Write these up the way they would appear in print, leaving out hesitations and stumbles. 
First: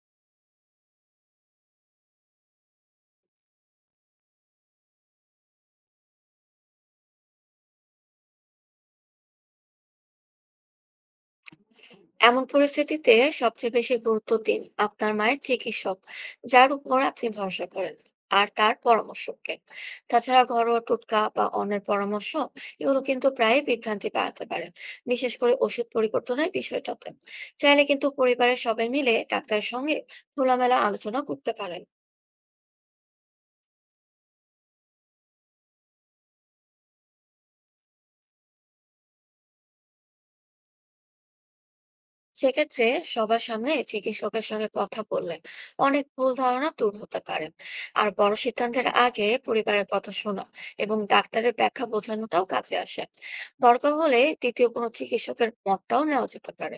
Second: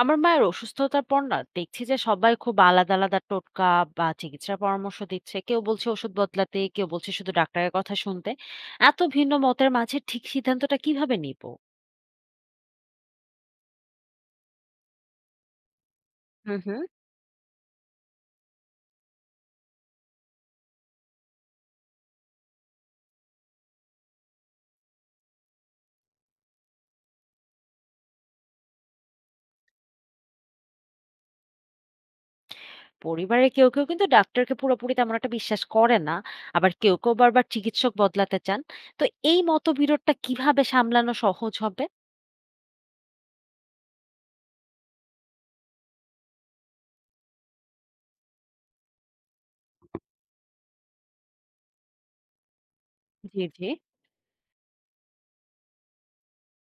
আমার মায়ের অসুস্থতার পর না দেখছি যে সবাই খুব আলাদা আলাদা টোটকা বা চিকিৎসার পরামর্শ দিচ্ছে। কেউ বলছে ওষুধ বদলাতে, কেউ বলছে শুধু ডাক্তারের কথা শুনতে। এত ভিন্ন মতের মাঝে ঠিক সিদ্ধান্তটা কিভাবে নিব? এমন পরিস্থিতিতে সবচেয়ে বেশি গুরুত্ব দিন আপনার মায়ের চিকিৎসক, হুম, যার হুম। উপর আপনি ভরসা করেন, আর তার পরামর্শকে। তাছাড়া ঘরোয়া টোটকা বা অন্যের পরামর্শ, এগুলো কিন্তু প্রায় বিভ্রান্তি বাড়াতে পারে, বিশেষ করে ওষুধ পরিবর্তনের বিষয়টাতে। চাইলে কিন্তু পরিবারের সবাই মিলে ডাক্তারের সঙ্গে খোলামেলা আলোচনা করতে পারেন। পরিবারের কেউ কেউ কিন্তু ডাক্তারকে পুরোপুরি তেমন একটা বিশ্বাস করে না, আবার কেউ কেউ বারবার চিকিৎসক বদলাতে চান। তো এই মতবিরোধটা কিভাবে সামলানো সহজ হবে? সেক্ষেত্রে সবার সামনে চিকিৎসকের সঙ্গে কথা বললে অনেক ভুল ধারণা দূর হতে পারে। আর বড় সিদ্ধান্তের আগে পরিবারের কথা শোনা এবং ডাক্তারের ব্যাখ্যা বোঝানোটাও কাজে আসে। জি, জি। দরকার হলে তৃতীয় কোনো চিকিৎসকের মতটাও নেওয়া যেতে পারে।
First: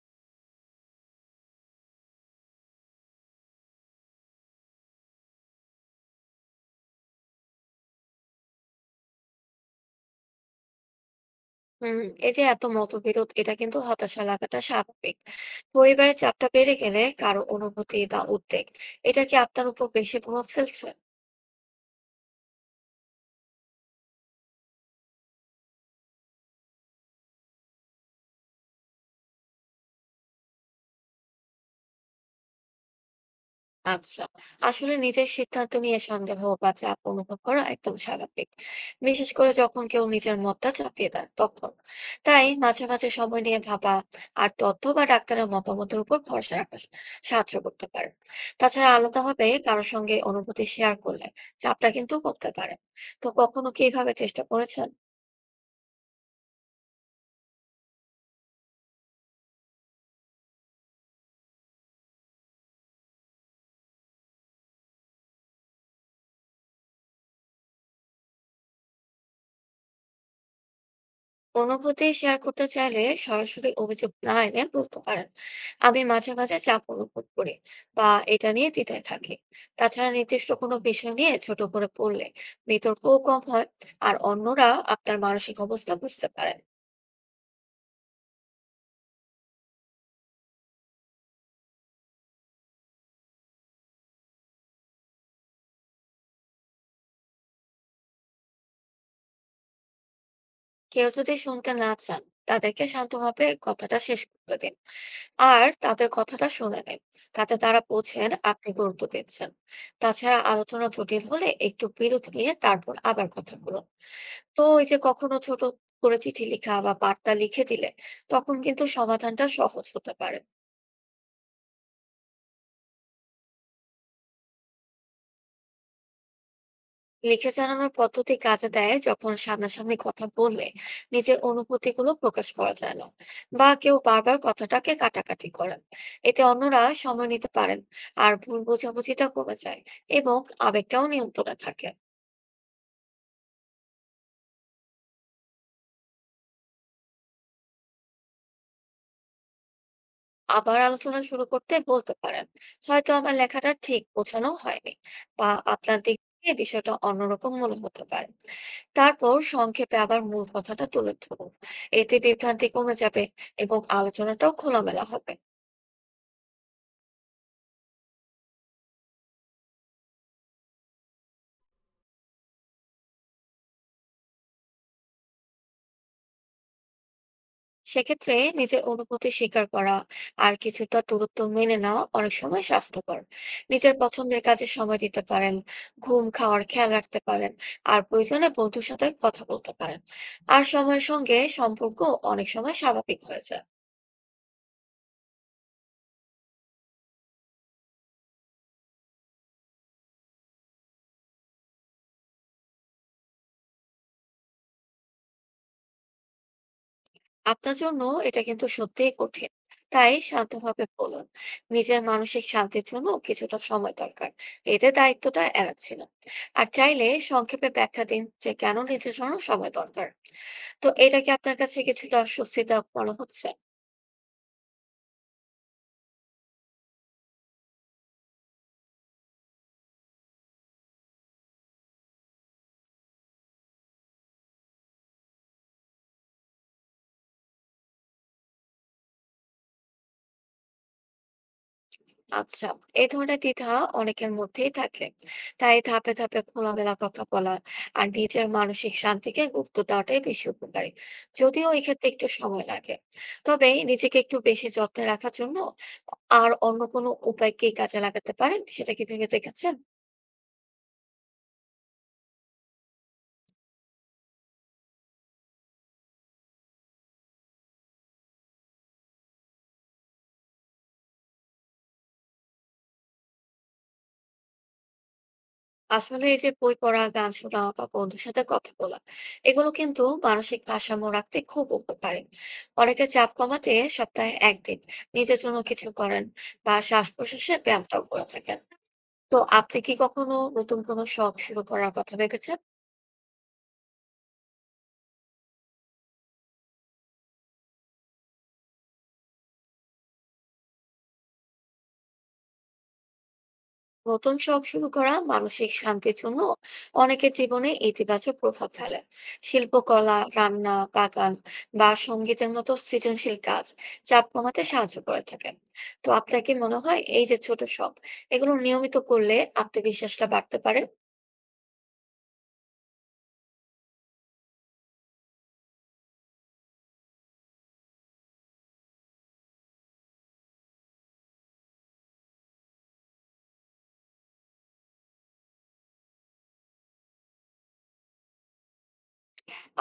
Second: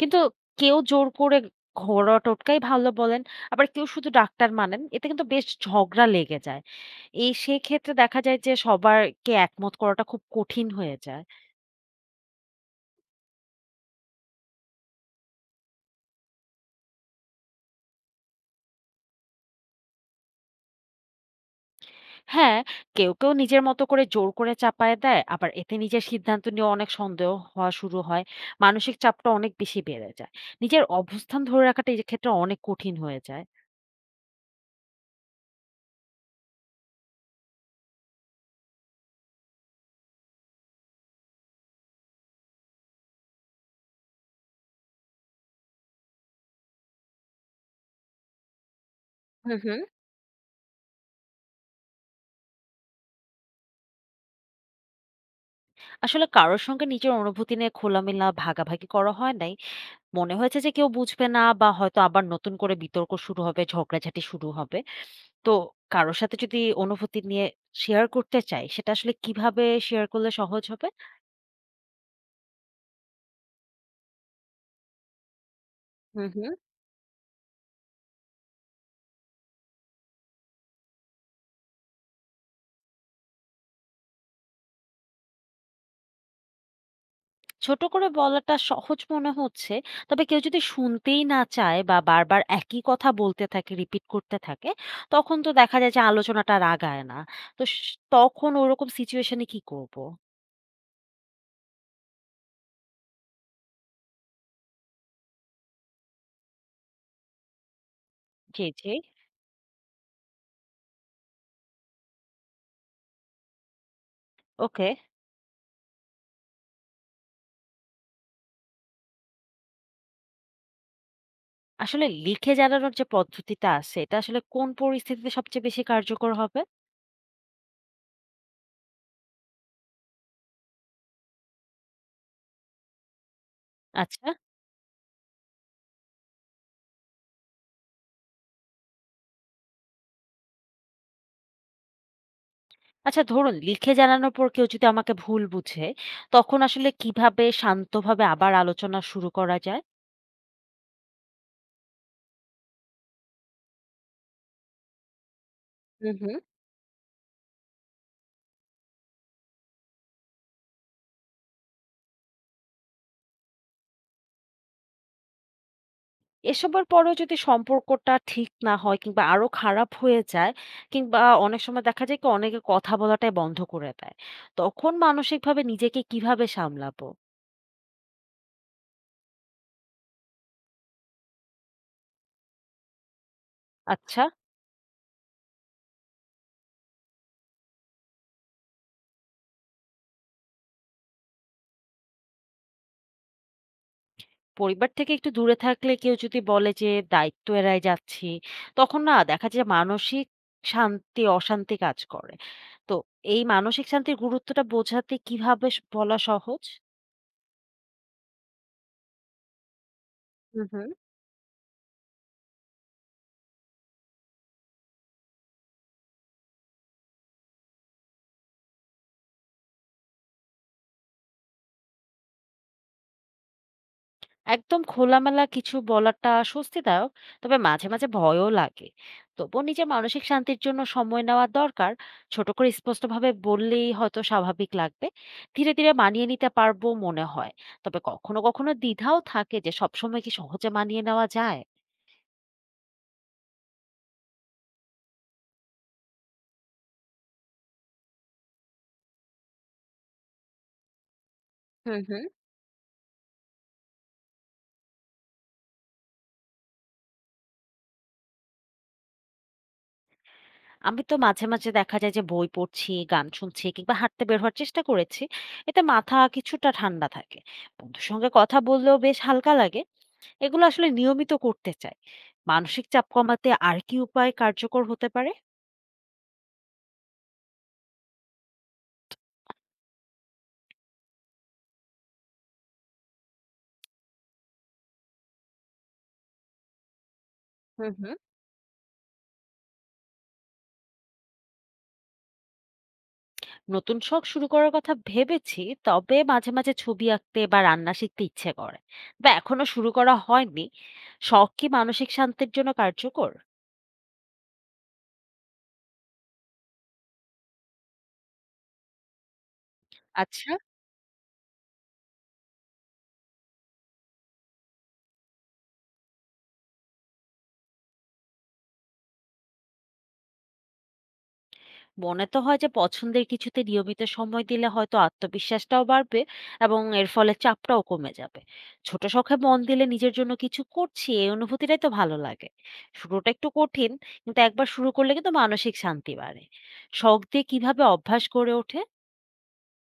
কিন্তু কেউ জোর করে ঘরোয়া টোটকাই ভালো বলেন, আবার কেউ শুধু ডাক্তার মানেন। এতে কিন্তু বেশ ঝগড়া লেগে যায়। এই সেক্ষেত্রে দেখা যায় যে সবারকে একমত করাটা খুব কঠিন হয়ে যায়। হুম এই যে এত মতবিরোধ, এটা কিন্তু হতাশা লাগাটা স্বাভাবিক। পরিবারের চাপটা বেড়ে গেলে কারো অনুভূতি বা উদ্বেগ, এটা কি আপনার উপর বেশি প্রভাব ফেলছে? হ্যাঁ, কেউ, কেউ নিজের মতো করে জোর করে চাপায়ে দেয়, আবার এতে নিজের সিদ্ধান্ত নিয়েও অনেক সন্দেহ হওয়া শুরু হয়। মানসিক চাপটা অনেক বেশি বেড়ে যায়। নিজের অবস্থান ধরে রাখাটা এই ক্ষেত্রে অনেক কঠিন হয়ে যায়। আচ্ছা, আসলে নিজের সিদ্ধান্ত নিয়ে সন্দেহ বা চাপ অনুভব করা একদম স্বাভাবিক, বিশেষ করে যখন কেউ নিজের মতটা চাপিয়ে দেন তখন। তাই মাঝে মাঝে সময় নিয়ে ভাবা, আর তথ্য বা ডাক্তারের মতামতের উপর ভরসা রাখা সাহায্য করতে পারে। তাছাড়া আলাদাভাবে হুম, হুম। কারোর সঙ্গে অনুভূতি শেয়ার করলে চাপটা কিন্তু করতে পারে। তো কখনো কি এভাবে চেষ্টা করেছেন? আসলে কারোর সঙ্গে নিজের অনুভূতি নিয়ে খোলামেলা ভাগাভাগি করা হয় নাই। মনে হয়েছে যে কেউ বুঝবে না বা হয়তো আবার নতুন করে বিতর্ক শুরু হবে, ঝগড়াঝাটি শুরু হবে। তো কারো সাথে যদি অনুভূতি নিয়ে শেয়ার করতে চাই, সেটা আসলে কিভাবে শেয়ার করলে সহজ হবে? অনুভূতি শেয়ার করতে চাইলে সরাসরি অভিযোগ না এনে বলতে পারেন, আমি হুম, মাঝে হুম। মাঝে চাপ অনুভব করি বা এটা নিয়ে দ্বিধায় থাকি। তাছাড়া নির্দিষ্ট কোনো বিষয় নিয়ে ছোট করে পড়লে বিতর্কও কম হয়, আর অন্যরা আপনার মানসিক অবস্থা বুঝতে পারেন। ছোট করে বলাটা সহজ মনে হচ্ছে। তবে কেউ যদি শুনতেই না চায় বা বারবার একই কথা বলতে থাকে, রিপিট করতে থাকে, তখন তো দেখা যায় যে আলোচনাটা আর আগায় না। তো স তখন ওরকম সিচুয়েশন এ কি করব? কেউ যদি শুনতে না চান, তাদেরকে শান্তভাবে কথাটা শেষ করতে দিন, আর তাদের কথাটা শুনে নিন। তাতে তারা বোঝেন জি, আপনি জি। গুরুত্ব দিচ্ছেন। তাছাড়া আলোচনা জটিল হলে একটু বিরতি নিয়ে তারপর আবার কথা বলুন। তো এই ওকে। যে কখনো ছোট করে চিঠি লেখা বা বার্তা লিখে দিলে, তখন কিন্তু সমাধানটা সহজ হতে পারে। আসলে লিখে জানানোর যে পদ্ধতিটা আছে, এটা আসলে কোন পরিস্থিতিতে সবচেয়ে বেশি কার্যকর হবে? লিখে জানানোর পদ্ধতি কাজে দেয় যখন সামনাসামনি কথা বললে নিজের অনুভূতিগুলো প্রকাশ করা যায় না, বা কেউ আচ্ছা। বারবার কথাটাকে কাটাকাটি করেন। এতে অন্যরা সময় নিতে পারেন, আর ভুল বোঝাবুঝিটা কমে যায়, এবং আবেগটাও নিয়ন্ত্রণে থাকে। আচ্ছা ধরুন লিখে জানানোর পর কেউ যদি আমাকে ভুল বুঝে, তখন আসলে কিভাবে শান্তভাবে আবার আলোচনা শুরু করা যায়? আবার আলোচনা শুরু করতে বলতে পারেন, হয়তো আমার লেখাটা ঠিক বোঝানো হয়নি, বা আপনার হুম, দিক হুম। থেকে বিষয়টা অন্যরকম মনে হতে পারে। তারপর সংক্ষেপে আবার মূল কথাটা তুলে ধরুন। এতে বিভ্রান্তি কমে যাবে এবং আলোচনাটাও খোলামেলা হবে। এসবের পরেও যদি সম্পর্কটা ঠিক না হয় কিংবা আরো খারাপ হয়ে যায়, কিংবা অনেক সময় দেখা যায় কি অনেকে কথা বলাটাই বন্ধ করে দেয়। তখন মানসিকভাবে নিজেকে কিভাবে সামলাবো? সেক্ষেত্রে নিজের অনুভূতি স্বীকার করা আর কিছুটা দূরত্ব মেনে নেওয়া অনেক সময় স্বাস্থ্যকর। নিজের আচ্ছা। পছন্দের কাজে সময় দিতে পারেন, ঘুম খাওয়ার খেয়াল রাখতে পারেন, আর প্রয়োজনে বন্ধুর সাথে কথা বলতে পারেন। আর সময়ের সঙ্গে সম্পর্ক অনেক সময় স্বাভাবিক হয়ে যায়। পরিবার থেকে একটু দূরে থাকলে কেউ যদি বলে যে দায়িত্ব এড়ায় যাচ্ছি, তখন না দেখা যায় মানসিক শান্তি, অশান্তি কাজ করে। তো এই মানসিক শান্তির গুরুত্বটা বোঝাতে কিভাবে বলা সহজ? আপনার জন্য এটা কিন্তু সত্যিই কঠিন, তাই হুম, শান্তভাবে হুম। বলুন, নিজের মানসিক শান্তির জন্য কিছুটা সময় দরকার। এতে দায়িত্বটা এড়াচ্ছিল। আর চাইলে সংক্ষেপে ব্যাখ্যা দিন যে কেন নিজের জন্য সময় দরকার। তো এটা কি আপনার কাছে কিছুটা স্বস্তিদায়ক মনে হচ্ছে? একদম খোলামেলা কিছু বলাটা স্বস্তিদায়ক। তবে মাঝে, মাঝে ভয়ও লাগে। তবুও নিজের মানসিক শান্তির জন্য সময় নেওয়া দরকার। ছোট করে স্পষ্টভাবে বললেই হয়তো স্বাভাবিক লাগবে। ধীরে, ধীরে মানিয়ে নিতে পারবো মনে হয়। তবে কখনো, কখনো দ্বিধাও থাকে যে সবসময় কি সহজে মানিয়ে নেওয়া যায়? আচ্ছা, এই ধরনের দ্বিধা অনেকের মধ্যেই থাকে। তাই ধাপে ধাপে খোলামেলা কথা বলা আর নিজের মানসিক শান্তিকে গুরুত্ব দেওয়াটাই বেশি উপকারী, যদিও হুম, এক্ষেত্রে হুম। একটু সময় লাগে। তবে নিজেকে একটু বেশি যত্নে রাখার জন্য আর অন্য কোনো উপায় কি কাজে লাগাতে পারেন, সেটা কি ভেবে দেখেছেন? আমি তো মাঝে, মাঝে দেখা যায় যে বই পড়ছি, গান শুনছি কিংবা হাঁটতে বের হওয়ার চেষ্টা করেছি। এতে মাথা কিছুটা ঠান্ডা থাকে। বন্ধুর সঙ্গে কথা বললেও বেশ হালকা লাগে। এগুলো আসলে নিয়মিত করতে চাই। মানসিক চাপ কমাতে আর কি উপায় কার্যকর হতে পারে? আসলে এই যে বই পড়া, গান শোনা বা বন্ধুর সাথে কথা বলা, এগুলো কিন্তু মানসিক ভারসাম্য রাখতে খুব উপকারী। অনেকে চাপ কমাতে সপ্তাহে একদিন নিজের জন্য কিছু করেন, বা শ্বাস প্রশ্বাসের হুম, ব্যায়ামটাও হুম। করে থাকেন। তো আপনি কি কখনো নতুন কোনো শখ শুরু করার কথা ভেবেছেন? নতুন শখ শুরু করার কথা ভেবেছি, তবে মাঝে মাঝে ছবি আঁকতে বা রান্না শিখতে ইচ্ছে করে, বা এখনো শুরু করা হয়নি। শখ কি মানসিক শান্তির জন্য কার্যকর? নতুন শখ শুরু করা মানসিক শান্তির জন্য অনেকের জীবনে ইতিবাচক প্রভাব ফেলে। শিল্পকলা, আচ্ছা। রান্না, বাগান বা সঙ্গীতের মতো সৃজনশীল কাজ চাপ কমাতে সাহায্য করে থাকে। তো আপনার কি মনে হয় এই যে ছোট শখ, এগুলো নিয়মিত করলে আত্মবিশ্বাসটা বাড়তে পারে? মনে তো হয় যে পছন্দের কিছুতে নিয়মিত সময় দিলে হয়তো আত্মবিশ্বাসটাও বাড়বে, এবং এর ফলে চাপটাও কমে যাবে। ছোট শখে মন দিলে নিজের জন্য কিছু করছি, এই অনুভূতিটাই তো ভালো লাগে। শুরুটা একটু কঠিন, কিন্তু একবার শুরু করলে কিন্তু মানসিক শান্তি বাড়ে। শখ দিয়ে কিভাবে অভ্যাস গড়ে ওঠে?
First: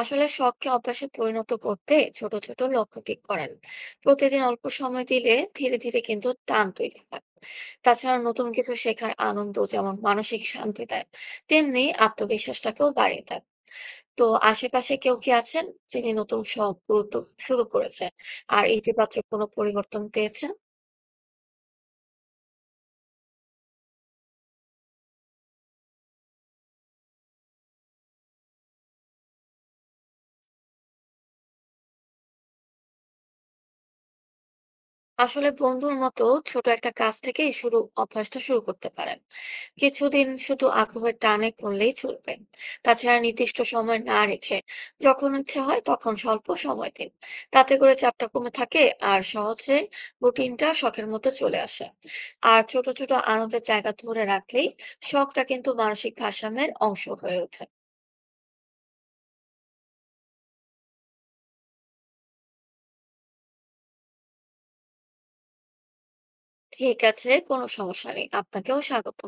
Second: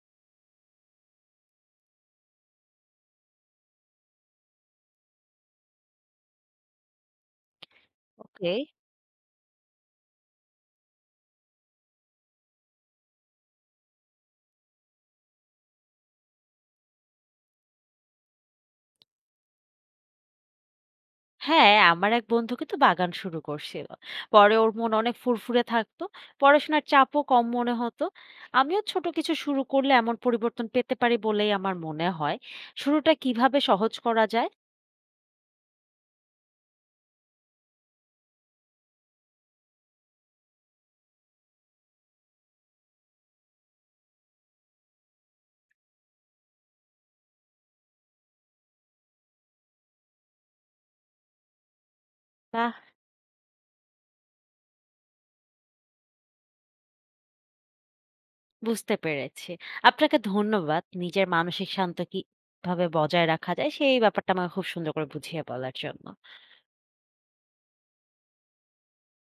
আসলে শখকে অভ্যাসে পরিণত করতে ছোট ছোট লক্ষ্য ঠিক করেন। প্রতিদিন অল্প সময় দিলে ধীরে ধীরে কিন্তু টান তৈরি হয়। তাছাড়া নতুন ওকে। কিছু শেখার আনন্দ যেমন মানসিক শান্তি দেয়, তেমনি আত্মবিশ্বাসটাকেও বাড়িয়ে দেয়। তো আশেপাশে কেউ কি আছেন যিনি নতুন শখ গুরুত্ব শুরু করেছে আর ইতিবাচক কোনো পরিবর্তন পেয়েছেন? হ্যাঁ, আমার এক বন্ধু কিন্তু বাগান শুরু করছিল। পরে ওর মন অনেক ফুরফুরে থাকতো। পড়াশোনার চাপও কম মনে হতো। আমিও ছোট কিছু শুরু করলে এমন পরিবর্তন পেতে পারি বলেই আমার মনে হয়। শুরুটা কিভাবে সহজ করা যায়? আসলে বন্ধুর মতো ছোট একটা কাজ থেকে শুরু অভ্যাসটা শুরু করতে পারেন। কিছুদিন শুধু আগ্রহের টানে করলেই চলবে। তাছাড়া নির্দিষ্ট সময় না রেখে যখন ইচ্ছে হয় তখন স্বল্প সময় দিন। তাতে করে চাপটা কমে থাকে, আর সহজে রুটিনটা শখের মতো চলে আসে। আর বাহ! ছোট ছোট আনন্দের জায়গা ধরে রাখলেই শখটা কিন্তু মানসিক ভারসাম্যের অংশ হয়ে ওঠে। বুঝতে পেরেছি। আপনাকে ধন্যবাদ। নিজের মানসিক শান্ত কিভাবে বজায় রাখা যায় সেই ব্যাপারটা আমাকে খুব সুন্দর করে বুঝিয়ে বলার জন্য। ঠিক আছে, কোনো সমস্যা নেই, আপনাকেও স্বাগত।